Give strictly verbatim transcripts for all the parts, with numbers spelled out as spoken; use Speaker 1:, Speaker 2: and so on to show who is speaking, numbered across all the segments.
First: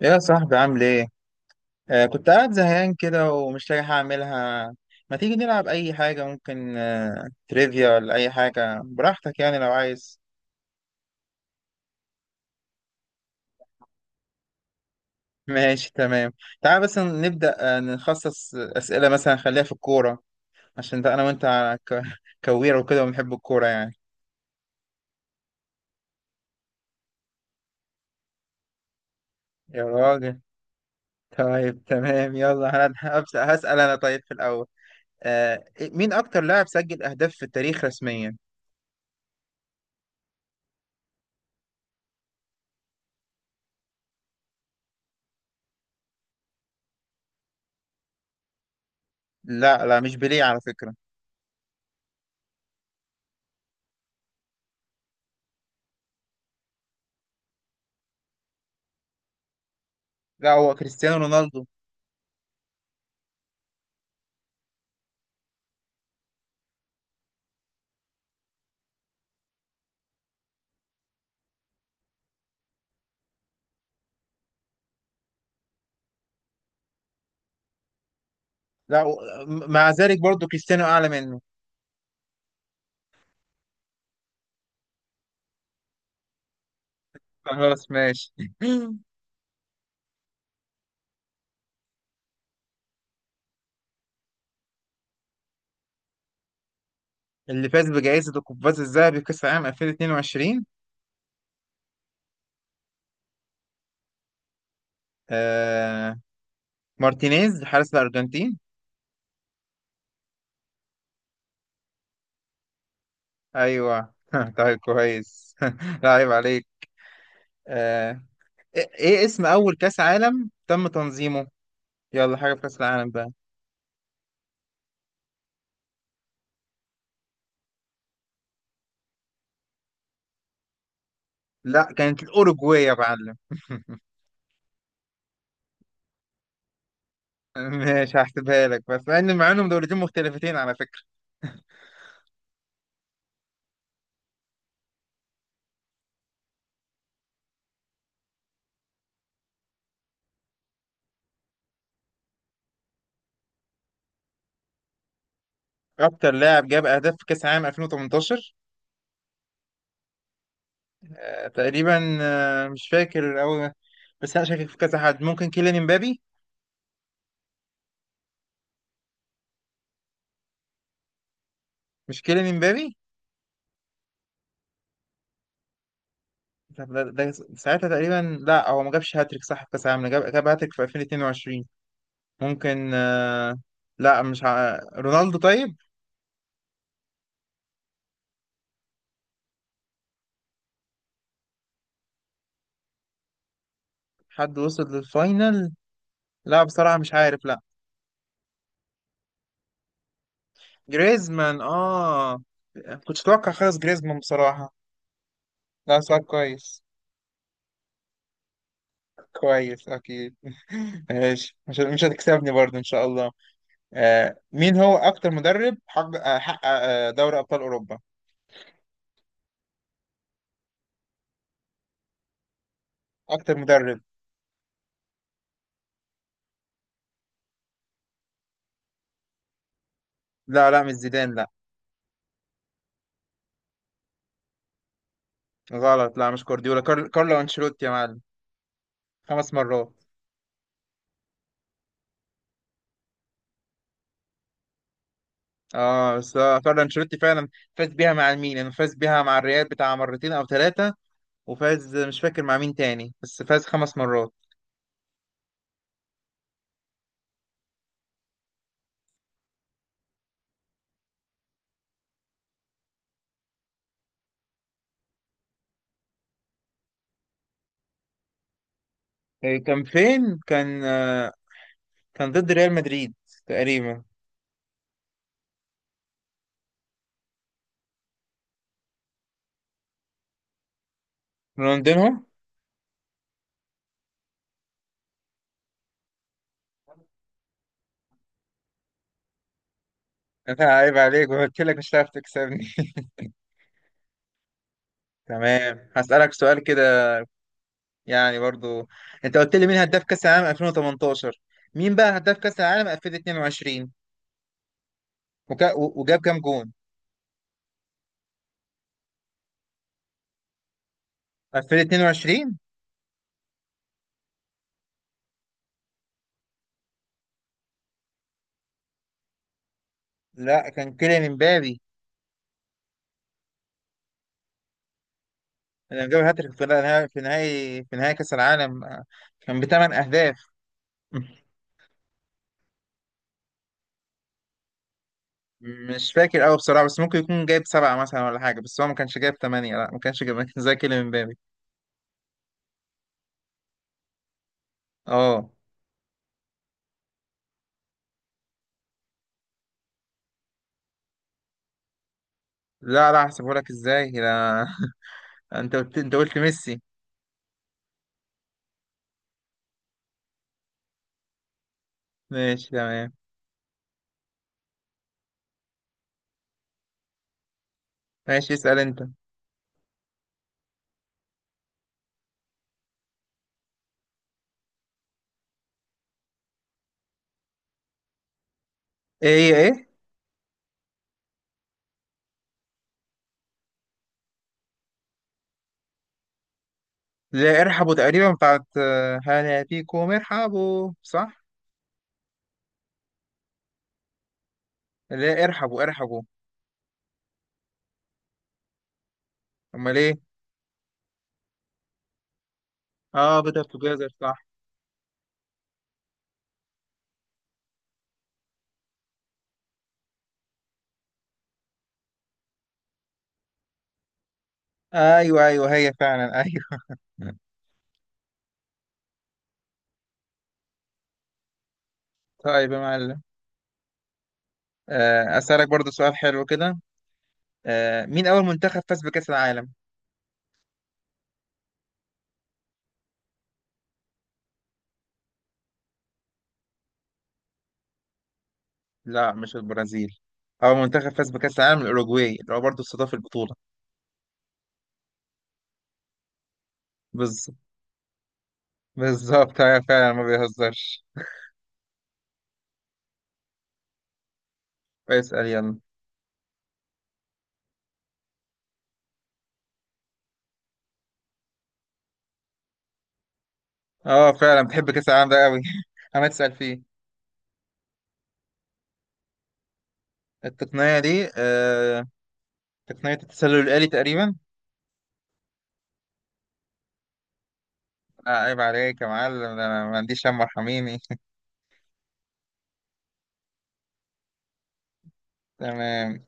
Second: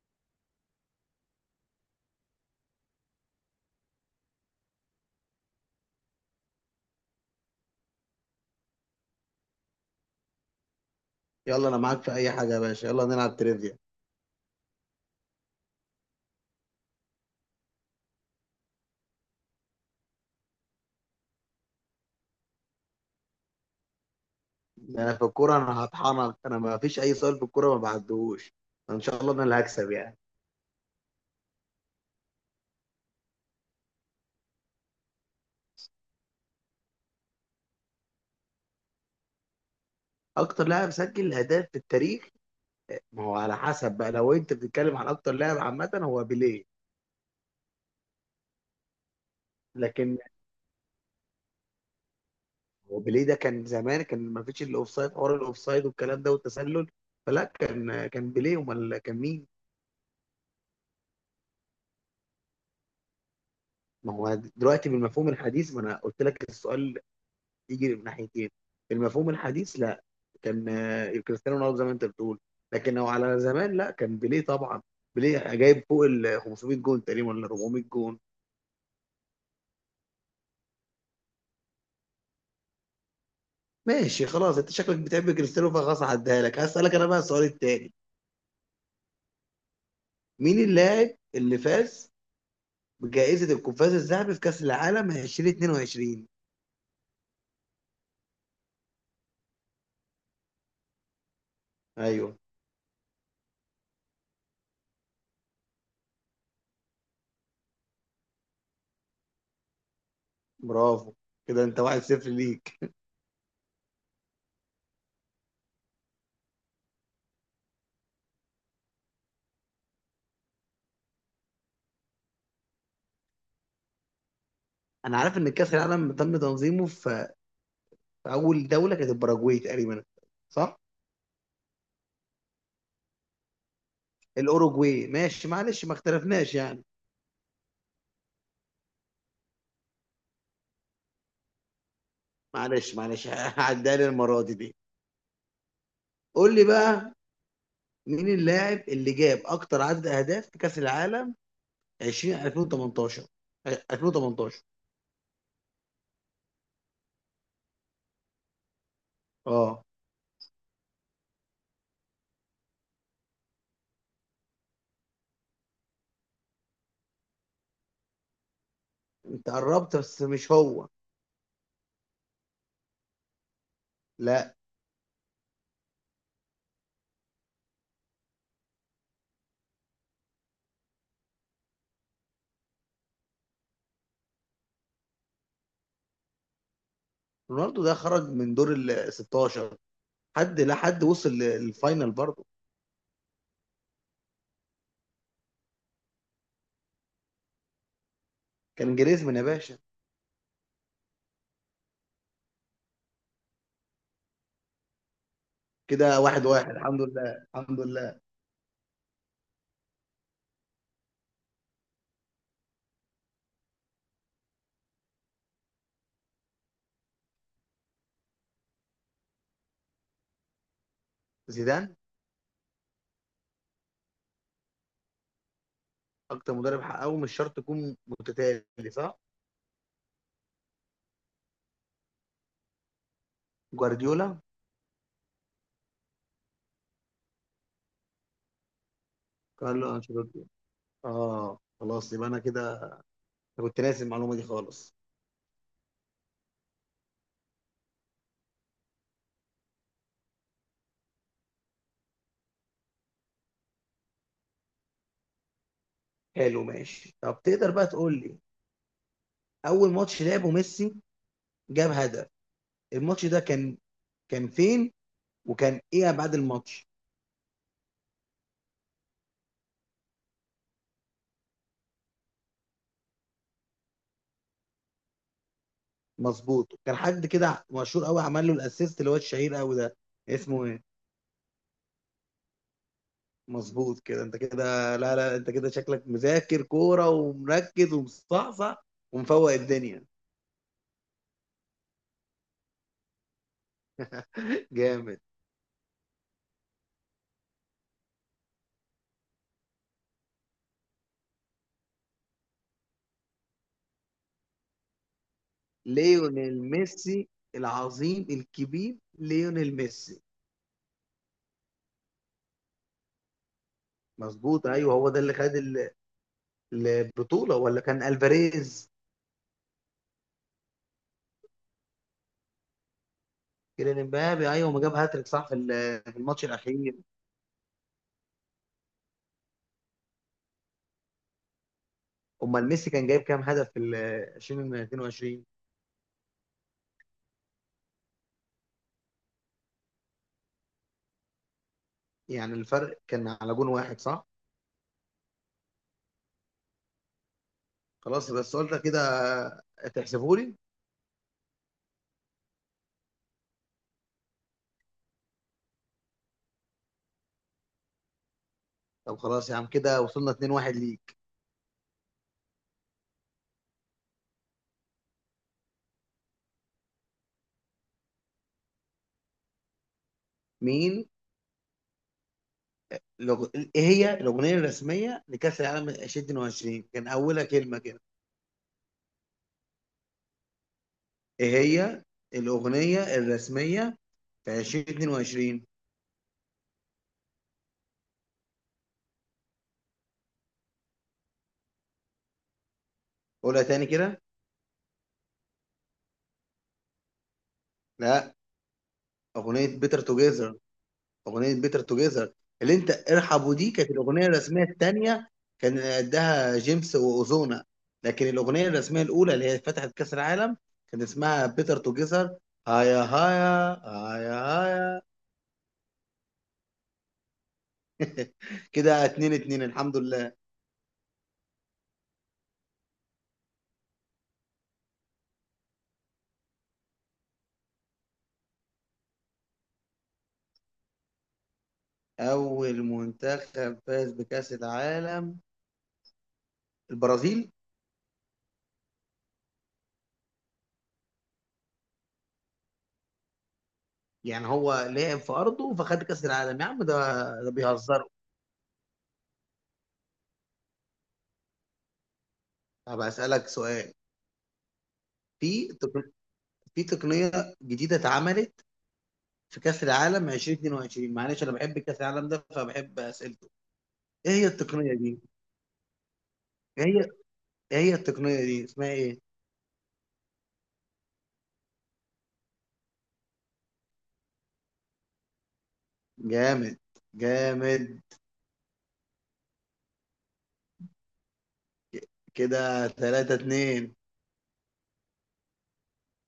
Speaker 1: يا صاحبي، عامل ايه؟ آه كنت قاعد زهقان كده، ومش لاقي حاجة أعملها. ما تيجي نلعب أي حاجة؟ ممكن آه تريفيا، ولا أي حاجة براحتك، يعني لو عايز.
Speaker 2: يلا انا معاك في اي حاجه يا باشا، يلا نلعب تريفيا.
Speaker 1: ماشي تمام. تعال بس نبدأ، آه نخصص أسئلة مثلا، خليها في الكورة، عشان ده أنا وأنت ك- كويرة وكده، وبنحب الكورة يعني.
Speaker 2: انا في الكوره انا هطحنك، انا ما فيش اي سؤال في الكوره ما بعدهوش. ان شاء الله انا اللي
Speaker 1: يا
Speaker 2: هكسب يعني.
Speaker 1: راجل. طيب تمام، يلا أنا هبدأ هسأل أنا، طيب في الأول، آه مين أكتر لاعب سجل أهداف في التاريخ رسميا؟
Speaker 2: اكتر لاعب سجل اهداف في التاريخ؟ ما هو على حسب بقى، لو انت بتتكلم عن اكتر لاعب عامه هو بيليه.
Speaker 1: لا لا، مش
Speaker 2: لكن
Speaker 1: بيليه على فكرة.
Speaker 2: هو بيليه ده كان زمان، كان ما فيش الاوفسايد، حوار الاوفسايد والكلام ده والتسلل. فلا، كان كان بيليه، امال كان مين؟
Speaker 1: لا، هو كريستيانو رونالدو.
Speaker 2: ما هو دلوقتي بالمفهوم الحديث، ما انا قلت لك السؤال يجري من ناحيتين. في المفهوم الحديث لا، كان آه، كريستيانو رونالدو زي ما انت بتقول. لكن لو على زمان لا، كان بيليه طبعا. بيليه جايب فوق ال خمسمية جون تقريبا، ولا أربعمية جون.
Speaker 1: لا و- مع ذلك برضو كريستيانو اعلى منه.
Speaker 2: ماشي خلاص، انت شكلك بتحب كريستيانو، فخلاص هعديها لك. هسألك انا بقى السؤال
Speaker 1: خلاص
Speaker 2: التاني:
Speaker 1: ماشي.
Speaker 2: مين اللاعب اللي فاز بجائزة القفاز الذهبي في كأس العالم ألفين واتنين وعشرين؟
Speaker 1: اللي فاز بجائزة القفاز الذهبي كأس العالم ألفين واتنين وعشرين،
Speaker 2: ايوه.
Speaker 1: آه مارتينيز حارس الأرجنتين.
Speaker 2: برافو، كده انت واحد صفر ليك.
Speaker 1: أيوه. طيب كويس. لا عيب عليك. آه إيه إيه اسم أول كأس عالم تم تنظيمه؟ يلا حاجة في كأس العالم بقى.
Speaker 2: انا عارف ان كأس العالم تم تنظيمه في في اول دولة، كانت الباراجواي تقريبا، صح؟
Speaker 1: لا كانت الأوروجواي يا معلم.
Speaker 2: الاوروجواي، ماشي معلش، ما اختلفناش يعني.
Speaker 1: ماشي، هحسبها لك، بس مع إن مع إنهم دولتين مختلفتين على فكرة.
Speaker 2: معلش معلش، هعديها لي المره دي دي. قول لي بقى، مين اللاعب اللي جاب اكتر عدد اهداف في كاس العالم 20 ألفين وتمنتاشر 2018
Speaker 1: أكتر لاعب جاب أهداف في كأس العالم ألفين وتمنتاشر،
Speaker 2: اه؟
Speaker 1: آه، تقريبا، آه، مش فاكر قوي، بس انا شاكك في كذا حد. ممكن كيليان امبابي.
Speaker 2: انت قربت بس مش هو.
Speaker 1: مش كيليان امبابي.
Speaker 2: لا،
Speaker 1: طب ده, ده ساعتها تقريبا. لا، هو ما جابش هاتريك صح في كاس العالم. جاب جاب هاتريك في ألفين واتنين وعشرين. ممكن. آه، لا مش ع... رونالدو طيب.
Speaker 2: رونالدو ده خرج من دور ال ستاشر. حد، لا حد وصل للفاينل برضه.
Speaker 1: حد وصل للفاينل. لا بصراحة مش عارف، لا.
Speaker 2: كان جريزمان يا باشا.
Speaker 1: جريزمان، اه. كنتش اتوقع خالص جريزمان بصراحة. لا،
Speaker 2: كده
Speaker 1: سؤال
Speaker 2: واحد واحد،
Speaker 1: كويس.
Speaker 2: الحمد لله الحمد لله.
Speaker 1: كويس اكيد. ماشي، مش مش هتكسبني برضه ان شاء الله. آه، مين هو أكتر مدرب حق آه، حقق آه، دوري أبطال أوروبا؟
Speaker 2: زيدان.
Speaker 1: أكتر مدرب.
Speaker 2: اكتر مدرب حققه مش شرط يكون متتالي، صح؟
Speaker 1: لا لا مش زيدان، لا.
Speaker 2: جوارديولا.
Speaker 1: غلط، لا مش جوارديولا. كار... كارلو أنشيلوتي يا معلم. خمس مرات.
Speaker 2: كارلو انشيلوتي. اه خلاص، يبقى انا كده. أنا كنت ناسي المعلومه دي خالص.
Speaker 1: اه بس آه، كارلو أنشيلوتي فعلا فاز بيها مع الميلان، فاز بيها مع الريال بتاع مرتين أو ثلاثة. وفاز مش فاكر مع مين تاني، بس فاز خمس مرات.
Speaker 2: حلو ماشي. طب تقدر بقى تقول لي اول ماتش لعبه ميسي جاب هدف، الماتش ده كان كان فين؟ وكان ايه بعد الماتش؟
Speaker 1: آه، كان فين؟ كان آه، كان ضد ريال مدريد تقريبا.
Speaker 2: مظبوط. كان حد كده مشهور قوي عمل له الاسيست، اللي هو الشهير قوي ده، اسمه ايه؟
Speaker 1: رونالدينهو؟
Speaker 2: مظبوط، كده انت كده. لا لا، انت كده شكلك مذاكر كوره ومركز ومصحصح ومفوق الدنيا.
Speaker 1: لا عيب عليك، قلت لك مش هتعرف تكسبني.
Speaker 2: جامد.
Speaker 1: تمام، هسألك سؤال كده، يعني برضو. انت قلت لي مين هداف كاس العالم ألفين وتمنتاشر، مين بقى هداف كاس العالم ألفين واتنين وعشرين، وكا... و- وجاب كام
Speaker 2: ليونيل
Speaker 1: جون؟
Speaker 2: ميسي العظيم الكبير ليونيل ميسي.
Speaker 1: ألفين واتنين وعشرين.
Speaker 2: مظبوط ايوه، هو ده اللي خد ال- البطوله، ولا كان الفاريز؟
Speaker 1: لا كان كيليان امبابي
Speaker 2: كيليان امبابي، ايوه ما جاب هاتريك صح في ال-
Speaker 1: لما
Speaker 2: في
Speaker 1: جاب
Speaker 2: الماتش
Speaker 1: هاتريك في
Speaker 2: الاخير.
Speaker 1: نهائي في نهائي في نهائي كاس العالم، آه، كان بثمان اهداف.
Speaker 2: امال ميسي كان جايب كام هدف في ال ألفين واتنين وعشرين؟
Speaker 1: مش فاكر قوي بصراحه، بس ممكن يكون جايب سبعه مثلا ولا حاجه، بس هو ما كانش جايب ثمانيه، لا ما كانش جايب زي كيليان امبابي.
Speaker 2: يعني الفرق كان على جون واحد، صح؟
Speaker 1: اه.
Speaker 2: خلاص، بس السؤال ده كده تحسبه لي.
Speaker 1: لا لا، هحسبه لك ازاي؟ لا. انت قلت انت قلت ميسي.
Speaker 2: طب خلاص يا عم، كده وصلنا اتنين واحد ليك.
Speaker 1: ماشي تمام. ماشي اسال انت.
Speaker 2: مين لغ... ايه هي الاغنيه الرسميه لكاس العالم ألفين واتنين وعشرين؟ كان اولها كلمه كده.
Speaker 1: ايه ايه إيه؟
Speaker 2: ايه هي الاغنيه الرسميه في ألفين واتنين وعشرين؟
Speaker 1: اللي هي ارحبوا تقريبا، بتاعت آه، هلا فيكم، ارحبوا صح.
Speaker 2: قولها تاني كده.
Speaker 1: اللي هي ارحبوا ارحبوا.
Speaker 2: لا. اغنيه
Speaker 1: امال
Speaker 2: بيتر
Speaker 1: ايه.
Speaker 2: توجيزر. اغنيه بيتر توجيزر، اللي انت
Speaker 1: اه
Speaker 2: ارحبوا
Speaker 1: بيتر
Speaker 2: دي كانت
Speaker 1: توجيزر
Speaker 2: الاغنيه
Speaker 1: صح.
Speaker 2: الرسميه الثانيه. كان قدها جيمس واوزونا. لكن الاغنيه الرسميه الاولى اللي هي فتحت كاس العالم كان اسمها بيتر توجيزر، هايا هايا هايا هايا.
Speaker 1: ايوه ايوه، هي فعلا، ايوه.
Speaker 2: كده اتنين اتنين، الحمد لله.
Speaker 1: طيب يا معلم. آه، اسالك برضو سؤال حلو كده. آه، مين اول منتخب فاز بكاس العالم؟
Speaker 2: اول منتخب فاز بكاس العالم: البرازيل.
Speaker 1: لا مش البرازيل. اول منتخب فاز بكاس العالم الاوروجواي، اللي هو برضو استضاف البطوله.
Speaker 2: يعني هو لعب في ارضه فخد كاس العالم يا عم، ده
Speaker 1: بالظ-
Speaker 2: ده بيهزروا.
Speaker 1: بالظبط. ايوه فعلا، ما بيهزرش.
Speaker 2: طب هسألك سؤال:
Speaker 1: اسال
Speaker 2: في
Speaker 1: يلا.
Speaker 2: تقن- في تقنيه جديده اتعملت في كأس العالم ألفين واتنين وعشرين، معلش انا بحب كأس العالم ده فبحب اسئلته. ايه
Speaker 1: اه
Speaker 2: هي
Speaker 1: فعلا، بتحب
Speaker 2: التقنية
Speaker 1: كاس
Speaker 2: دي؟
Speaker 1: العالم ده قوي. انا تسال فيه.
Speaker 2: ايه هي ايه هي التقنية دي اسمها ايه؟
Speaker 1: التقنيه دي، آه، تقنية التسلل الآلي تقريبا.
Speaker 2: جامد. جامد.
Speaker 1: لا عيب عليك يا معلم، ده أنا ما عنديش هم، ارحميني.
Speaker 2: كده تلاتة اتنين.
Speaker 1: تمام.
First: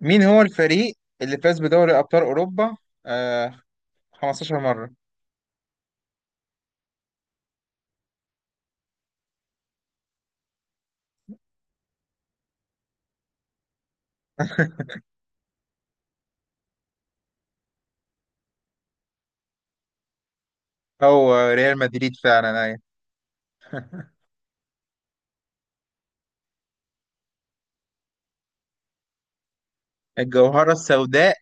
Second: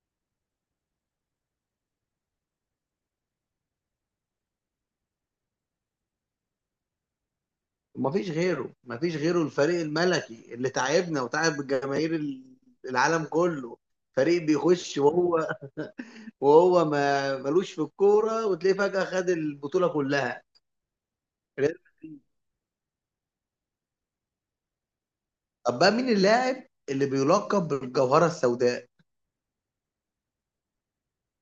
Speaker 1: مين هو الفريق اللي فاز بدوري أبطال أوروبا آه 15 مرة؟
Speaker 2: مفيش غيره، مفيش غيره، الفريق الملكي اللي تعبنا وتعب الجماهير ال- العالم كله. فريق بيخش وهو وهو ما ملوش في الكورة، وتلاقيه فجأة خد البطولة كلها.
Speaker 1: هو
Speaker 2: ريال
Speaker 1: ريال مدريد
Speaker 2: مدريد.
Speaker 1: فعلا، أيوة.
Speaker 2: طب بقى، مين اللاعب اللي بيلقب بالجوهرة السوداء؟
Speaker 1: الجوهرة السوداء،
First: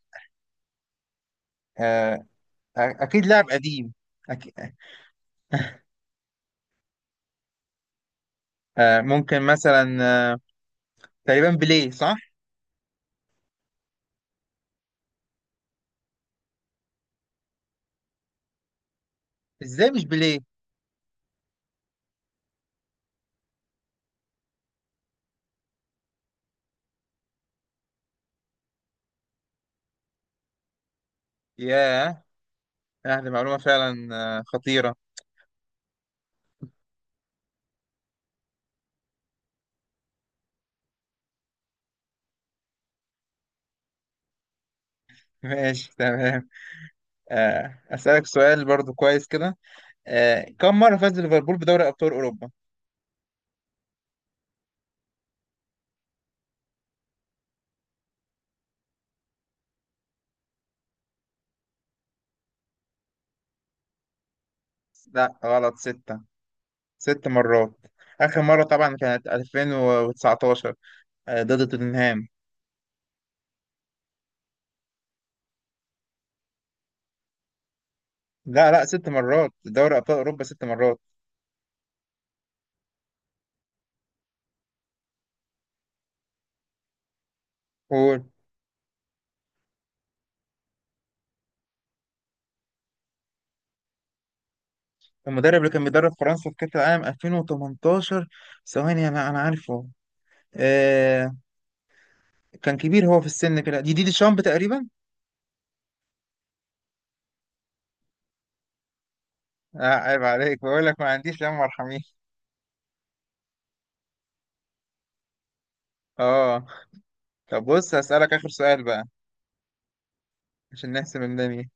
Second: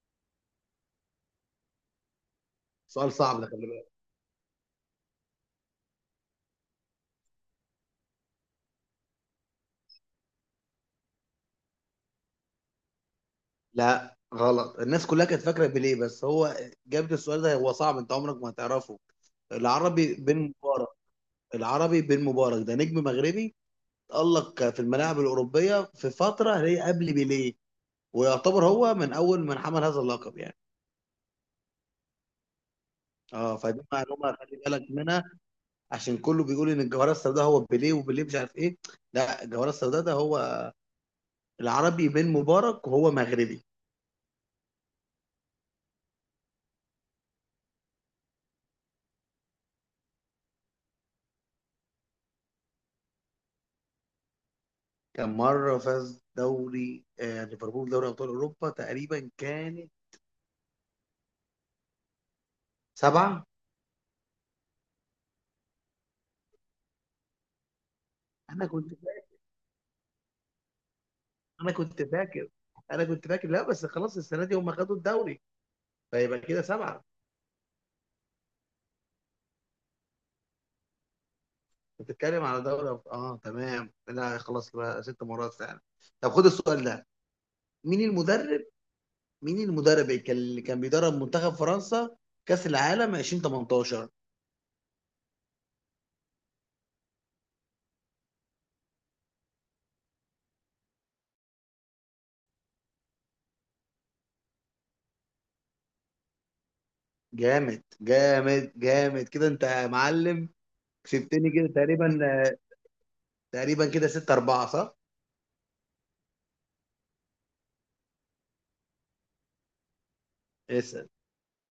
Speaker 1: آه أ-
Speaker 2: سؤال
Speaker 1: أكيد
Speaker 2: صعب
Speaker 1: لاعب
Speaker 2: ده، خلي بالك.
Speaker 1: قديم. أكيد. آه ممكن مثلا، آه تقريبا بيليه صح؟
Speaker 2: لا غلط، الناس كلها كانت فاكره بيليه، بس هو جاب لي السؤال ده هو صعب، انت عمرك ما هتعرفه.
Speaker 1: إزاي مش
Speaker 2: العربي بن
Speaker 1: بيليه؟
Speaker 2: مبارك. العربي بن مبارك ده نجم مغربي، تألق في الملاعب الأوروبية في فترة هي قبل بيليه، ويعتبر هو من أول من حمل هذا اللقب يعني.
Speaker 1: ياه. آه دي
Speaker 2: اه،
Speaker 1: معلومة
Speaker 2: فدي
Speaker 1: فعلا
Speaker 2: معلومة
Speaker 1: آه
Speaker 2: خلي بالك
Speaker 1: خطيرة.
Speaker 2: منها، عشان كله بيقول إن الجوهرة السوداء هو بيليه وبيليه مش عارف إيه. لا، الجوهرة السوداء ده هو العربي بن مبارك، وهو مغربي.
Speaker 1: ماشي تمام. آه أسألك سؤال برضو كويس كده. آه، كم مرة فاز ليفربول بدوري أبطال أوروبا؟
Speaker 2: كان مرة فاز دوري آه، ليفربول دوري أبطال أوروبا تقريبا كان سبعة.
Speaker 1: لا غلط، ستة، ست مرات. آخر مرة
Speaker 2: أنا كنت
Speaker 1: طبعا كانت ألفين وتسعتاشر، آه، ضد
Speaker 2: أنا كنت
Speaker 1: توتنهام.
Speaker 2: فاكر، أنا كنت فاكر، لا بس خلاص السنة دي هم خدوا الدوري، فيبقى كده سبعة.
Speaker 1: لا لا، ست مرات دوري أبطال أوروبا، ست مرات.
Speaker 2: بتتكلم على دوري أبطال، آه تمام، لا خلاص بقى ست مرات فعلا. طب خد السؤال ده. مين
Speaker 1: قول.
Speaker 2: المدرب مين المدرب اللي كان اللي كان بيدرب منتخب فرنسا كأس العالم ألفين وتمنتاشر؟
Speaker 1: المدرب اللي كان بيدرب فرنسا في كأس العالم ألفين وتمنتاشر، ثواني، أنا أنا عارفه. آه كان كبير هو في السن كده، دي دي دي شامب تقريبا.
Speaker 2: جامد جامد جامد كده أنت
Speaker 1: آه
Speaker 2: يا
Speaker 1: عيب
Speaker 2: معلم.
Speaker 1: عليك، بقول لك ما عنديش يا
Speaker 2: كسبتني
Speaker 1: عم،
Speaker 2: كده
Speaker 1: ارحميني.
Speaker 2: تقريبا، تقريبا كده ستة أربعة، صح؟
Speaker 1: اه. طب بص، هسألك آخر سؤال بقى، عشان
Speaker 2: اسأل.
Speaker 1: نحسم الدنيا.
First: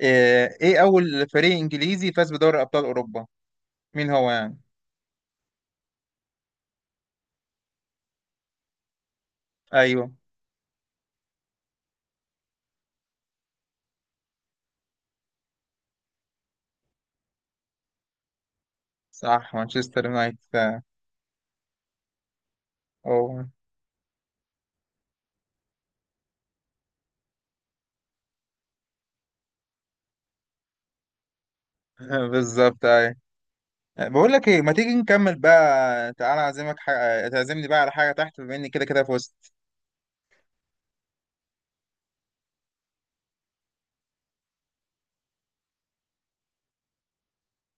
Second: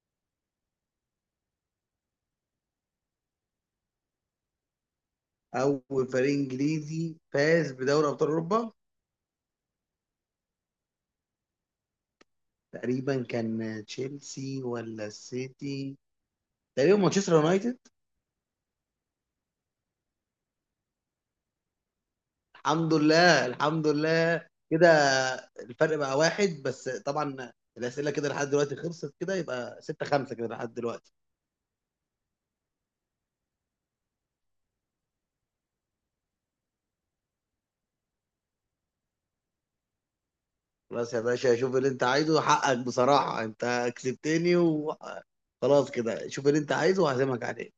Speaker 1: آه، ايه اول فريق انجليزي فاز بدوري ابطال اوروبا؟ مين هو يعني؟
Speaker 2: أول فريق إنجليزي فاز بدوري أبطال أوروبا؟
Speaker 1: ايوه.
Speaker 2: تقريبا كان تشيلسي ولا السيتي. تقريبا مانشستر يونايتد.
Speaker 1: صح مانشستر يونايتد، آه،
Speaker 2: الحمد لله
Speaker 1: أوه.
Speaker 2: الحمد لله كده. الفرق بقى واحد بس طبعا. الأسئلة كده لحد دلوقتي خلصت كده، يبقى ستة خمسة كده لحد دلوقتي.
Speaker 1: بالظبط ايوه. بقول لك ايه، ما تيجي نكمل بقى؟ تعالى اعزمك حاجة، تعزمني بقى على حاجه تحت، بما اني كده كده فزت.
Speaker 2: خلاص يا باشا، شوف اللي انت عايزه، حقك بصراحة انت كسبتني وخلاص. كده شوف اللي انت عايزه وهعزمك عليه.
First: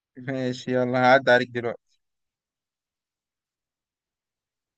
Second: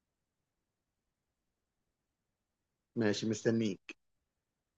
Speaker 1: ماشي يلا، هعدي عليك دلوقتي.
Speaker 2: ماشي مستنيك.